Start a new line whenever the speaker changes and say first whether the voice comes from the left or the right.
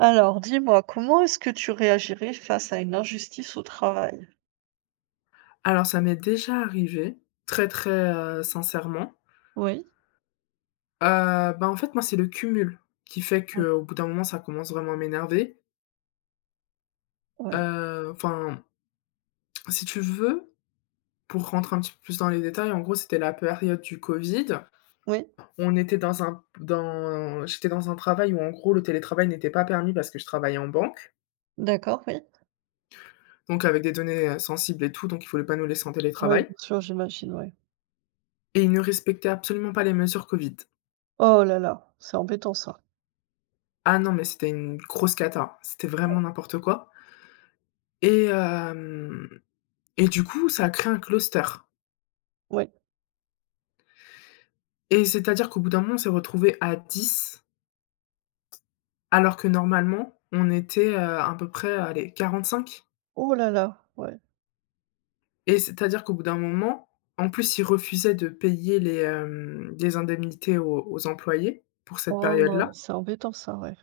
right: Alors, dis-moi, comment est-ce que tu réagirais face à une injustice au travail?
left: Alors ça m'est déjà arrivé, très, très, sincèrement.
right: Oui.
left: Heu, Bah, en fait, moi, c'est le cumul qui fait
right: Oui,
left: qu'au bout d'un moment, ça commence vraiment à m'énerver.
right: ouais,
left: Enfin, si tu veux, pour rentrer un petit peu plus dans les détails, en gros, c'était la période du covid.
right: oui,
left: On était dans un dans j'étais dans un travail où, en gros, le télétravail n'était pas permis parce que je travaillais en banque,
right: d'accord, oui.
left: donc avec des données, sensibles et tout, donc ils fallait pas nous laisser en
right: Oui,
left: télétravail
right: bien sûr, j'imagine, oui.
left: et ils ne respectaient absolument pas les mesures covid.
right: Oh là là, c'est embêtant ça.
left: Ah non, mais c'était une grosse cata, c'était
right: Oui.
left: vraiment n'importe quoi. Et hem et du coup, ça a créé un cluster et c'est-à-dire qu'au bout d'un moment, on s'est retrouvés à 10, alors que normalement, on était, à peu près, allez, 45.
right: Oh là là, ouais.
left: Et c'est-à-dire qu'au bout d'un moment, en plus, ils refusaient de payer les indemnités aux employés pour cette
right: Oh,
left: période-là.
right: c'est embêtant ça, ouais.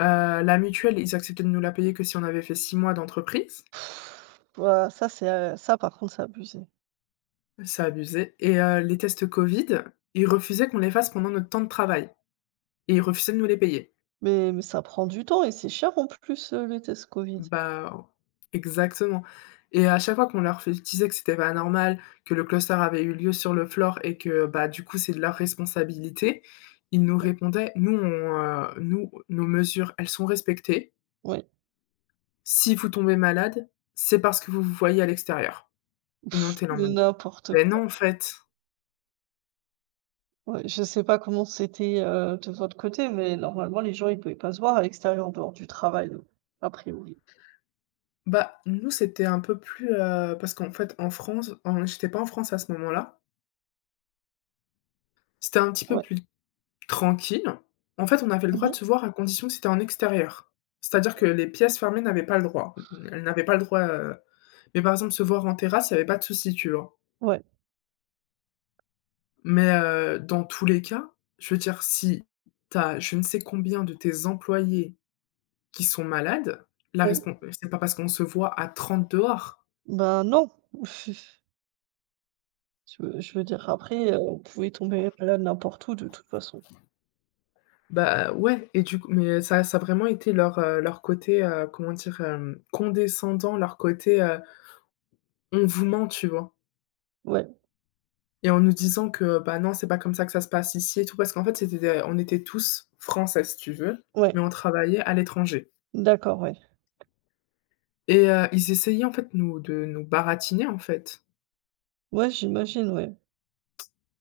left: Heu, la mutuelle, ils acceptaient de nous la payer que si on avait fait 6 mois d'entreprise.
right: Pff, Ouah, ça, c'est, ça, par contre, c'est abusé.
left: Ça abusait et les tests Covid, ils refusaient qu'on les fasse pendant notre temps de travail et ils refusaient de nous les payer.
right: Mais ça prend du temps et c'est cher en plus, les tests Covid.
left: Bah, exactement et à chaque fois qu'on leur fait disait que c'était pas normal, que le cluster avait eu lieu sur le floor et que, bah, du coup, c'est de leur responsabilité, ils nous répondaient: «Nous, nos mesures, elles sont respectées.
right: Oui,
left: Si vous tombez malade, c'est parce que vous vous voyez à l'extérieur» et nous, on était là en
right: mais
left: mode:
right: n'importe.
left: «Beh, non, en fait».
right: Ouais, je sais pas comment c'était, de votre côté, mais normalement les gens ils pouvaient pas se voir à l'extérieur en dehors du travail, donc, a priori.
left: Bah, nous, c'était un peu plus, parce qu'en fait, en France en j'étais pas en France à ce moment-là. C'était un petit peu
right: Ouais.
left: plus tranquille. En fait, on avait le droit
right: Mmh.
left: de se voir à condition que c'était en extérieur. C'est-à-dire que les pièces fermées n'avaient pas le droit. Elles n'avaient pas le droit, mais par exemple, se voir en terrasse, il y avait pas de souci, tu vois?
right: Ouais,
left: Mais dans tous les cas, je veux dire, si tu as je ne sais combien de tes employés qui sont malades, la
right: oui.
left: respon c'est pas parce qu'on se voit à 30 dehors.
right: Ben non. Je veux dire après, on pouvait tomber malade n'importe où de toute façon.
left: Bah, ouais et du coup mais ça a vraiment été leur côté, comment dire? Condescendant, leur côté: «On vous ment», tu vois?
right: Ouais,
left: Et en nous disant que, bah, non, c'est pas comme ça que ça se passe ici et tout, parce qu'en fait, c'était des on était tous français, si tu veux,
right: ouais,
left: mais on travaillait à l'étranger
right: d'accord, ouais.
left: et ils essayaient, en fait, nous de nous baratiner, en fait.
right: Ouais, j'imagine, ouais,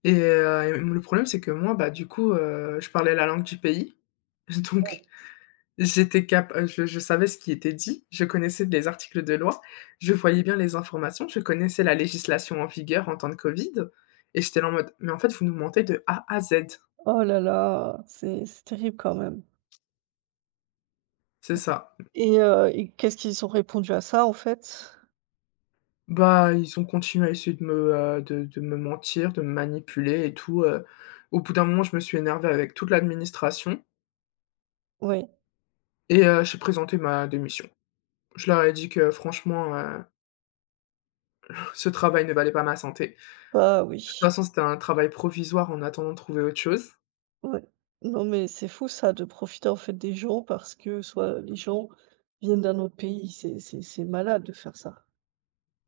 left: Et le problème, c'est que moi, bah, du coup, je parlais la langue du pays
right: ouais.
left: donc j'étais cap je savais ce qui était dit, je connaissais les articles de loi, je voyais bien les informations, je connaissais la législation en vigueur en temps de covid et j'étais là en mode: «Mais en fait, vous nous mentez de A à Z».
right: Oh là là, c'est terrible quand même.
left: C'est ça.
right: Et qu'est-ce qu'ils ont répondu à ça en fait?
left: Bah, ils ont continué à essayer de me mentir, de me manipuler et tout. Au bout d'un moment, je me suis énervé avec toute l'administration
right: Ouais,
left: et j'ai présenté ma démission. Je leur ai dit que franchement, ce travail ne valait pas ma santé.
right: bah
left: De toute
right: oui.
left: façon, c'était un travail provisoire en attendant de trouver autre chose.
right: Ouais. Non, mais c'est fou ça, de profiter en fait des gens parce que soit les gens viennent d'un autre pays, c'est malade de faire ça.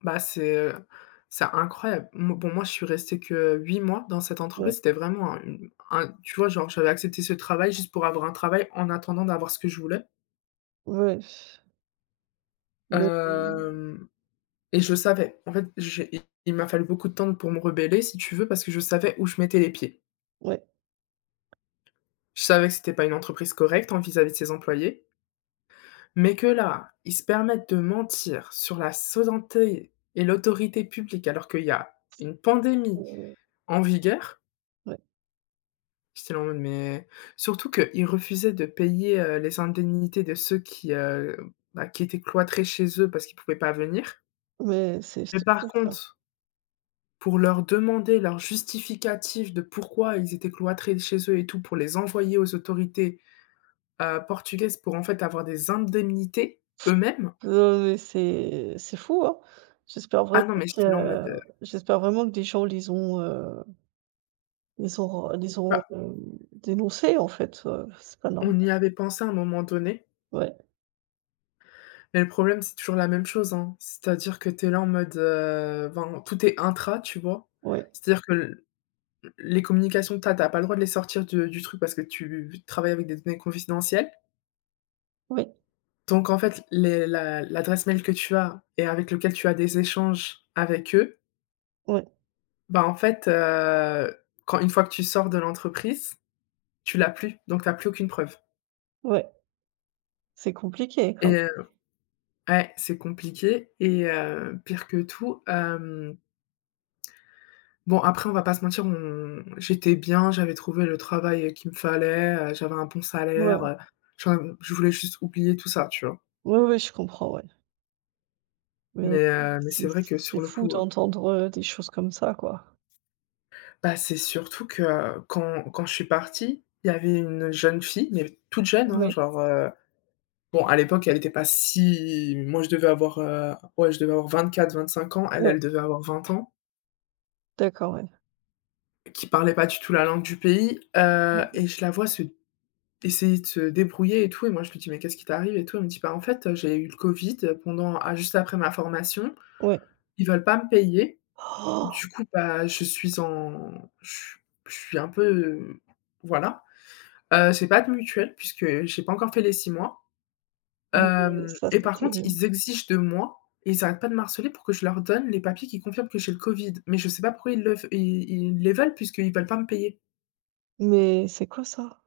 left: Bah, c'est incroyable. Mo Bon, moi, je suis restée que 8 mois dans cette
right: Ouais,
left: entreprise. C'était vraiment un une un tu vois, genre, j'avais accepté ce travail juste pour avoir un travail en attendant d'avoir ce que je voulais.
right: ouais, mais
left: Hem Et je savais. En fait, j'ai i il m'a fallu beaucoup de temps pour me rebeller, si tu veux, parce que je savais où je mettais les pieds.
right: ouais,
left: Je savais que c'était pas une entreprise correcte, hein, vis-à-vis de ses employés, mais que là, ils se permettent de mentir sur la santé et l'autorité publique, alors qu'il y a une pandémie
right: heu,
left: en vigueur.
right: ouais,
left: J'étais là en mode: «Mais» surtout qu'ils refusaient de payer, les indemnités de ceux qui étaient cloîtrés chez eux parce qu'ils pouvaient pas venir.
right: mais c'est
left: Mais
right: c'est fou
left: par
right: ça.
left: contre pour leur demander leur justificatif de pourquoi ils étaient cloîtrés chez eux et tout, pour les envoyer aux autorités, portugaises pour, en fait, avoir des indemnités eux-mêmes.
right: Non, mais c'est fou, hein. J'espère vraiment
left: Ah non, mais
right: que
left: j'étais là en mode,
right: euh, j'espère vraiment que des gens les ont les
left: bah,
right: ont, heu, dénoncés en fait, c'est pas normal.
left: on y avait pensé à un moment donné,
right: Ouais,
left: mais le problème, c'est toujours la même chose, hein. C'est-à-dire que tu es là en mode, enfin, tout est intra, tu vois?
right: ouais,
left: C'est-à-dire que l les communications que tu as pas le droit de les sortir de du truc parce que tu travailles avec des données confidentielles.
right: ouais,
left: Donc en fait, les la l'adresse mail que tu as et avec lequel tu as des échanges avec eux,
right: ouais,
left: bah, en fait, quand une fois que tu sors de l'entreprise, tu l'as plus, donc tu as plus aucune preuve
right: ouais, c'est compliqué
left: et
right: quand même.
left: ouais, c'est compliqué et pire que tout, bon après on va pas se mentir, on j'étais bien, j'avais trouvé le travail, qu'il me fallait, j'avais un bon salaire,
right: Ouais,
left: j'en av je voulais juste oublier tout ça, tu vois?
right: ouais, ouais, je comprends, ouais. Mais
left: Mais
right: c'est
left: c'est vrai que
right: c'est
left: sur le
right: fou
left: coup.
right: d'entendre, des choses comme ça, quoi.
left: Bah, c'est surtout que, quand je suis partie, il y avait une jeune fille, mais toute jeune, hein,
right: Oui.
left: genre, bon, à l'époque, elle était pas si moi, je devais avoir, ouais, je devais avoir 24-25 ans, elle,
right: Ouais,
left: elle devait avoir 20 ans,
right: d'accord, ouais.
left: qui parlait pas du tout la langue du pays,
right: Mmh,
left: et je la vois se essayer de se débrouiller et tout et moi, je lui dis: «Mais qu'est-ce qui t'arrive et tout?» Elle me dit: «Bah, en fait, j'ai eu le covid pendant ah, juste après ma formation,
right: ouais.
left: ils veulent pas me payer,
right: Oh,
left: du coup, bah, je suis en je suis je suis un peu, voilà» C'est pas de mutuelle puisque j'ai pas encore fait les 6 mois,
right: mais
left: hem
right: ça,
left: et
right: c'est
left: par contre,
right: terrible.
left: ils exigent de moi et ils arrêtent pas de me harceler pour que je leur donne les papiers qui confirment que j'ai le Covid. Mais je sais pas pourquoi ils le f ils ils les veulent puisqu'ils veulent pas me payer
right: Mais c'est quoi ça?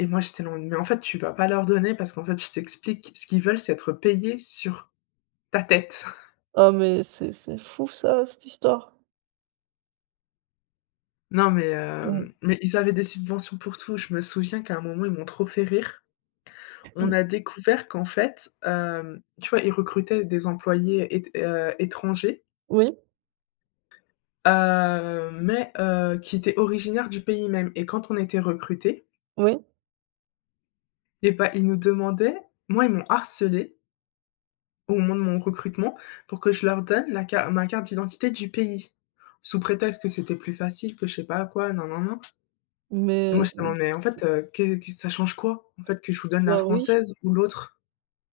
left: et moi, j'étais là en mode: «Mais en fait, tu vas pas leur donner parce qu'en fait, je t'explique, ce qu'ils veulent, c'est être payés sur ta tête».
right: Ah mais c'est fou ça, cette histoire.
left: Non mais
right: Mmh,
left: hem, mais ils avaient des subventions pour tout. Je me souviens qu'à un moment, ils m'ont trop fait rire. On
right: mmh.
left: a découvert qu'en fait, tu vois, ils recrutaient des employés ét étrangers.
right: Oui,
left: Mais qui étaient originaires du pays même et quand on était recrutés
right: oui,
left: et bah, ils nous demandaient moi, ils m'ont harcelée au moment de mon recrutement pour que je leur donne la car ma carte d'identité du pays. Sous prétexte que c'était plus facile, que je sais pas quoi, nin nin nin et moi,
right: mais
left: j'étais là: «Mais en fait, qu'est ça change quoi, en fait, que je vous donne la
right: bah, oui,
left: française ou l'autre?»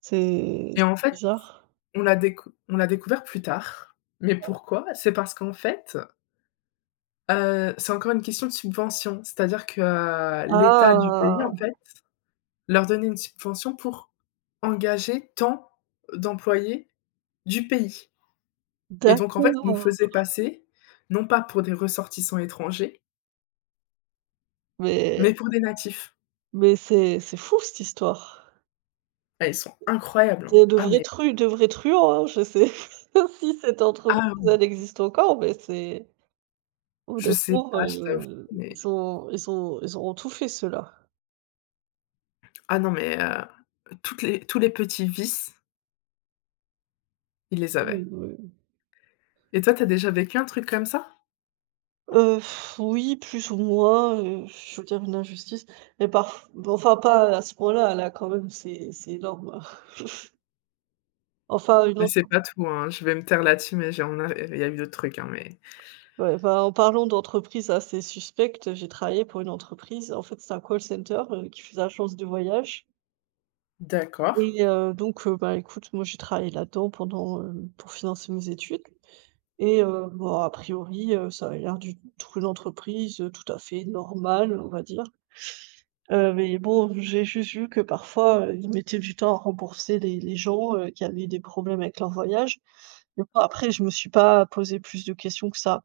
right: c'est
left: Et en
right: c'est
left: fait,
right: bizarre.
left: on l'a découvert plus tard. Mais pourquoi? C'est parce qu'en fait, c'est encore une question de subvention. C'est-à-dire que, l'État du pays,
right: Ah!
left: en fait leur donner une subvention pour engager tant d'employés du pays et donc en fait, ils nous
right: D'accord,
left: faisaient passer, non pas pour des ressortissants étrangers,
right: mais
left: mais pour des natifs.
right: mais c'est fou cette histoire.
left: Ah, ils sont incroyables, hein.
right: Des de
left: Ah
right: vrais
left: mais
right: tru de vrais truands, hein, je sais pas si cette entreprise,
left: ah oui,
right: elle existe encore, mais c'est. Au
left: je sais
right: départ,
left: pas, je t'avoue, mais
right: ils auront tout fait ceux-là.
left: ah non, mais toutes les tous les petits vices, ils les avaient.
right: Mmh, ouais.
left: Et toi, tu as déjà vécu un truc comme ça?
right: Heu, oui, plus ou moins, je veux dire une injustice, mais parf enfin pas à ce point-là, là quand même c'est énorme, hein. Enfin une
left: Mais
right: entre.
left: c'est pas tout, hein, je vais me taire là-dessus, mais j'en a il y a eu d'autres trucs, hein, mais
right: Ouais, bah, en parlant d'entreprises assez suspectes, j'ai travaillé pour une entreprise, en fait, c'était un call center, qui faisait agence de voyage
left: d'accord,
right: et donc bah, écoute, moi j'ai travaillé là-dedans pendant, pour financer mes études. Et bon, a priori, ça avait l'air d'une entreprise, tout à fait normale, on va dire. Mais bon, j'ai juste vu que parfois, ils mettaient du temps à rembourser les gens, qui avaient des problèmes avec leur voyage. Mais bon, après, je me suis pas posé plus de questions que ça.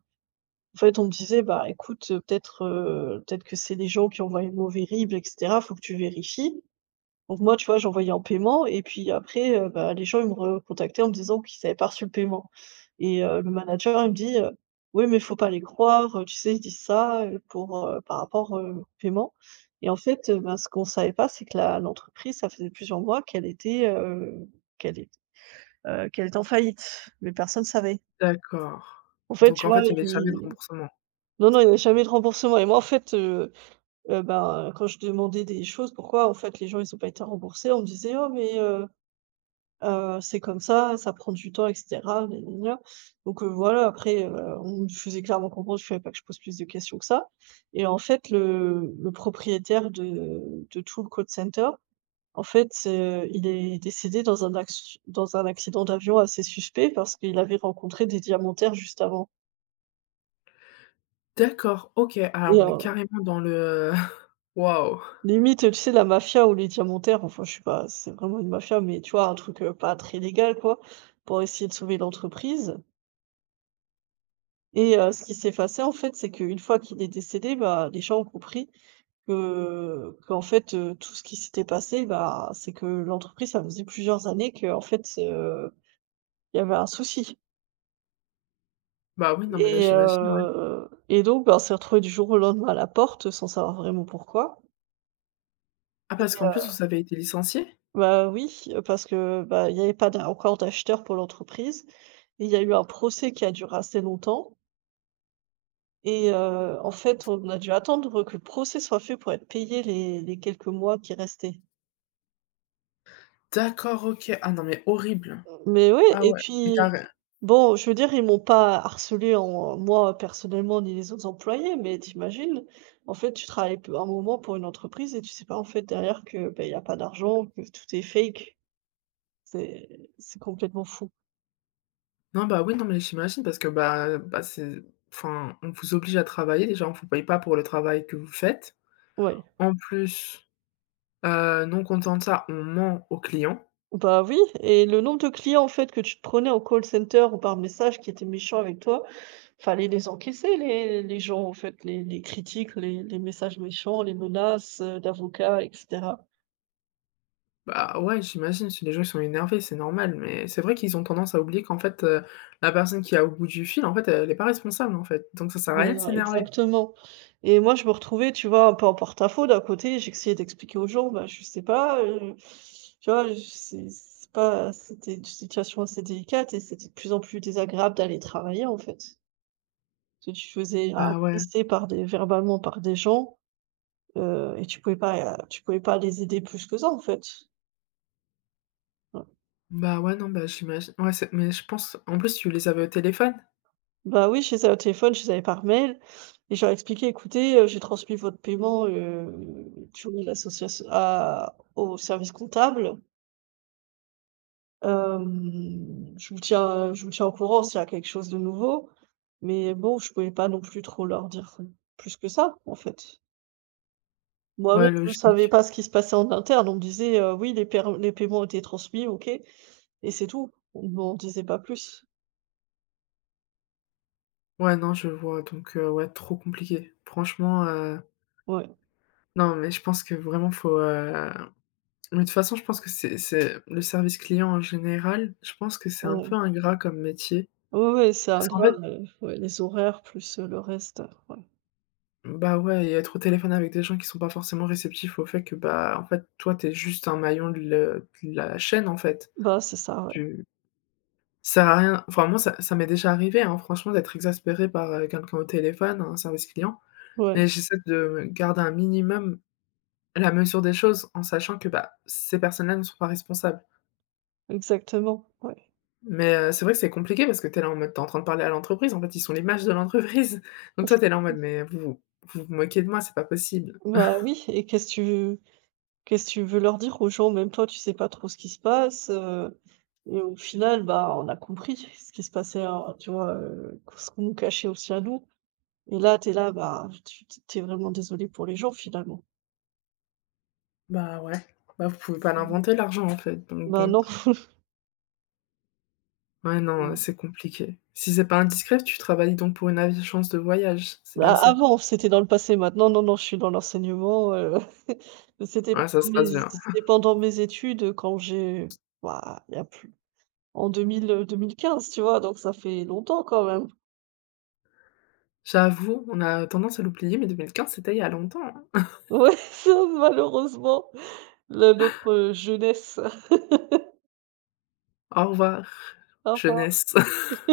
right: En fait, on me disait: «Bah, écoute, peut-être que c'est des gens qui ont envoyé le mauvais RIB et cetera, faut que tu vérifies». Donc moi, tu vois, j'envoyais en paiement et puis après, bah, les gens, ils me recontactaient en me disant qu'ils avaient pas reçu le paiement et le manager, il me dit, «Oui, mais il faut pas les croire, tu sais, ils disent ça, pour, par rapport, au paiement» et en fait, ben, ce qu'on savait pas, c'est que la l'entreprise, ça faisait plusieurs mois qu'elle est qu'elle était en faillite, mais personne ne savait.
left: d'accord.
right: En fait,
left: Donc
right: tu
left: en
right: vois,
left: fait, il y avait jamais de
right: ils.
left: remboursement?
right: Non, non, il y avait jamais de remboursement et moi, en fait, ben, quand je demandais des choses, pourquoi, en fait, les gens, ils ont pas été remboursés, on me disait: «Oh mais» C'est comme ça prend du temps et cetera, nia nia nia. Donc voilà, après, on me faisait clairement comprendre, il fallait pas que je pose plus de questions que ça et en fait, le propriétaire de tout le call center, en fait, il est décédé dans un acc dans un accident d'avion assez suspect parce qu'il avait rencontré des diamantaires juste avant
left: D'accord, OK. Ah
right: et
left: on est carrément dans le, waouh!
right: limite, tu sais, la mafia ou les diamantaires, enfin, je sais pas, c'est vraiment une mafia, mais tu vois, un truc, pas très légal, quoi, pour essayer de sauver l'entreprise. Et ce qui s'est passé, en fait, c'est qu'une fois qu'il est décédé, bah, les gens ont compris que qu'en fait, tout ce qui s'était passé, bah, c'est que l'entreprise, ça faisait plusieurs années qu'en fait, il y avait un souci
left: Bah, oui, non, mais là, j'imagine, ouais.
right: et donc bah, on s'est retrouvés du jour au lendemain à la porte, sans savoir vraiment pourquoi.
left: Ah parce qu'en plus vous avez été licenciés?
right: Bah, oui, parce que, bah, il n'y avait pas d'a encore d'acheteurs pour l'entreprise et il y a eu un procès qui a duré assez longtemps. Et en fait, on a dû attendre que le procès soit fait pour être payé les quelques mois qui restaient.
left: D'accord, OK. Ah non, mais horrible.
right: Mais oui.
left: Ah
right: Et
left: ouais et tu
right: puis,
left: ré
right: bon, je veux dire, ils m'ont pas harcelée en moi, personnellement, ni les autres employés, mais t'imagines en fait, tu travailles pe un moment pour une entreprise et tu sais pas, en fait, derrière que, bah, il y a pas d'argent, que tout est fake. C'est complètement fou.
left: non, bah, oui, non, mais j'imagine parce que, bah, c'est enfin, on vous oblige à travailler déjà, on vous paye pas pour le travail que vous faites.
right: Ouais.
left: En plus, non content de ça, on ment aux clients.
right: Bah, oui et le nombre de clients, en fait, que tu te prenais en call center ou par message qui étaient méchants avec toi. Fallait les encaisser les gens, en fait, les critiques, les messages méchants, les menaces, d'avocats et cetera.
left: Bah, ouais, j'imagine, c'est des gens, ils sont énervés, c'est normal, mais c'est vrai qu'ils ont tendance à oublier qu'en fait, la personne qui est au bout du fil, en fait, elle est pas responsable, en fait, donc ça sert à rien de
right: Ben,
left: s'énerver.
right: exactement et moi, je me retrouvais, tu vois, un peu en porte-à-faux. D'un côté, j'essayais d'expliquer aux gens: «Bah, je sais pas», tu vois? C'est pas c'était une situation assez délicate et c'était de plus en plus désagréable d'aller travailler, en fait. Parce que tu faisais
left: Bah, ouais,
right: agresser par des verbalement par des gens, et tu pouvais pas les aider plus que ça, en fait.
left: bah, ouais, non, bah, j'imagine, ouais, c'est mais je pense en plus, tu les avais au téléphone?
right: Bah oui, je les avais au téléphone, je les avais par mail et je leur ai expliqué: «Écoutez, j'ai transmis votre paiement, through l'association à au service comptable. Hem, je vous tiens au courant s'il y a quelque chose de nouveau». Mais bon, je pouvais pas non plus trop leur dire plus que ça, en fait. Moi-même,
left: Ouais,
right: je ne savais
left: logique.
right: pas ce qui se passait en interne. On me disait: «Oui, les paiements ont été transmis, OK» et c'est tout. On m'en disait pas plus.
left: Ouais, non, je vois, donc ouais, trop compliqué. Franchement,
right: Ouais,
left: non, mais je pense que vraiment faut, mais de toute façon, je pense que c'est le service client en général, je pense que c'est un peu
right: ouais.
left: ingrat comme métier,
right: Ouais, ouais, c'est un
left: parce qu'en fait.
right: grave, ouais, les horaires plus, le reste, ouais.
left: Bah, ouais et être au téléphone avec des gens qui sont pas forcément réceptifs au fait que, bah, en fait, toi, t'es juste un maillon de la chaîne, en fait.
right: Bah, c'est ça, ouais.
left: Tu Ça sert à rien enfin, moi, ça m'est déjà arrivé, hein, franchement, d'être exaspéré par, quelqu'un au téléphone, un service client,
right: Ouais,
left: mais j'essaie de garder un minimum la mesure des choses en sachant que, bah, ces personnes-là ne sont pas responsables.
right: exactement, ouais.
left: Mais, c'est vrai que c'est compliqué parce que t'es là en mode t'es en train de parler à l'entreprise, en fait, ils sont l'image de l'entreprise. Donc toi, t'es là en mode: «Mais vous vous moquez de moi, c'est pas possible».
right: Bah, oui et qu'est-ce que tu veux leur dire aux gens? Même toi, tu sais pas trop ce qui se passe, et au final, bah, on a compris ce qui se passait, hein, tu vois, ce qu'on nous cachait aussi à nous et là, t'es là, bah, tu t'es vraiment désolé pour les gens, finalement.
left: Bah, ouais. Bah, vous pouvez pas
right: Mmh.
left: l'inventer l'argent, en fait, donc
right: Bah,
left: bon.
right: non.
left: Ouais, non, c'est compliqué. Si c'est pas indiscret, tu travailles donc pour une agence de voyage, c'est
right: A
left: bien ça?
right: avant, c'était dans le passé. Maintenant, non, non, je suis dans l'enseignement, c'était
left: Ouais, ça
right: pendant
left: se
right: mes
left: passe bien.
right: c'était pendant mes études, quand j'ai bah, il y a plus en deux mille 2015, tu vois? Donc ça fait longtemps quand même.
left: J'avoue, on a tendance à l'oublier, mais 2015, c'était il y a longtemps, hein.
right: Ouais, ça malheureusement, le notre jeunesse.
left: Au revoir,
right: Enfin.
left: jeunesse.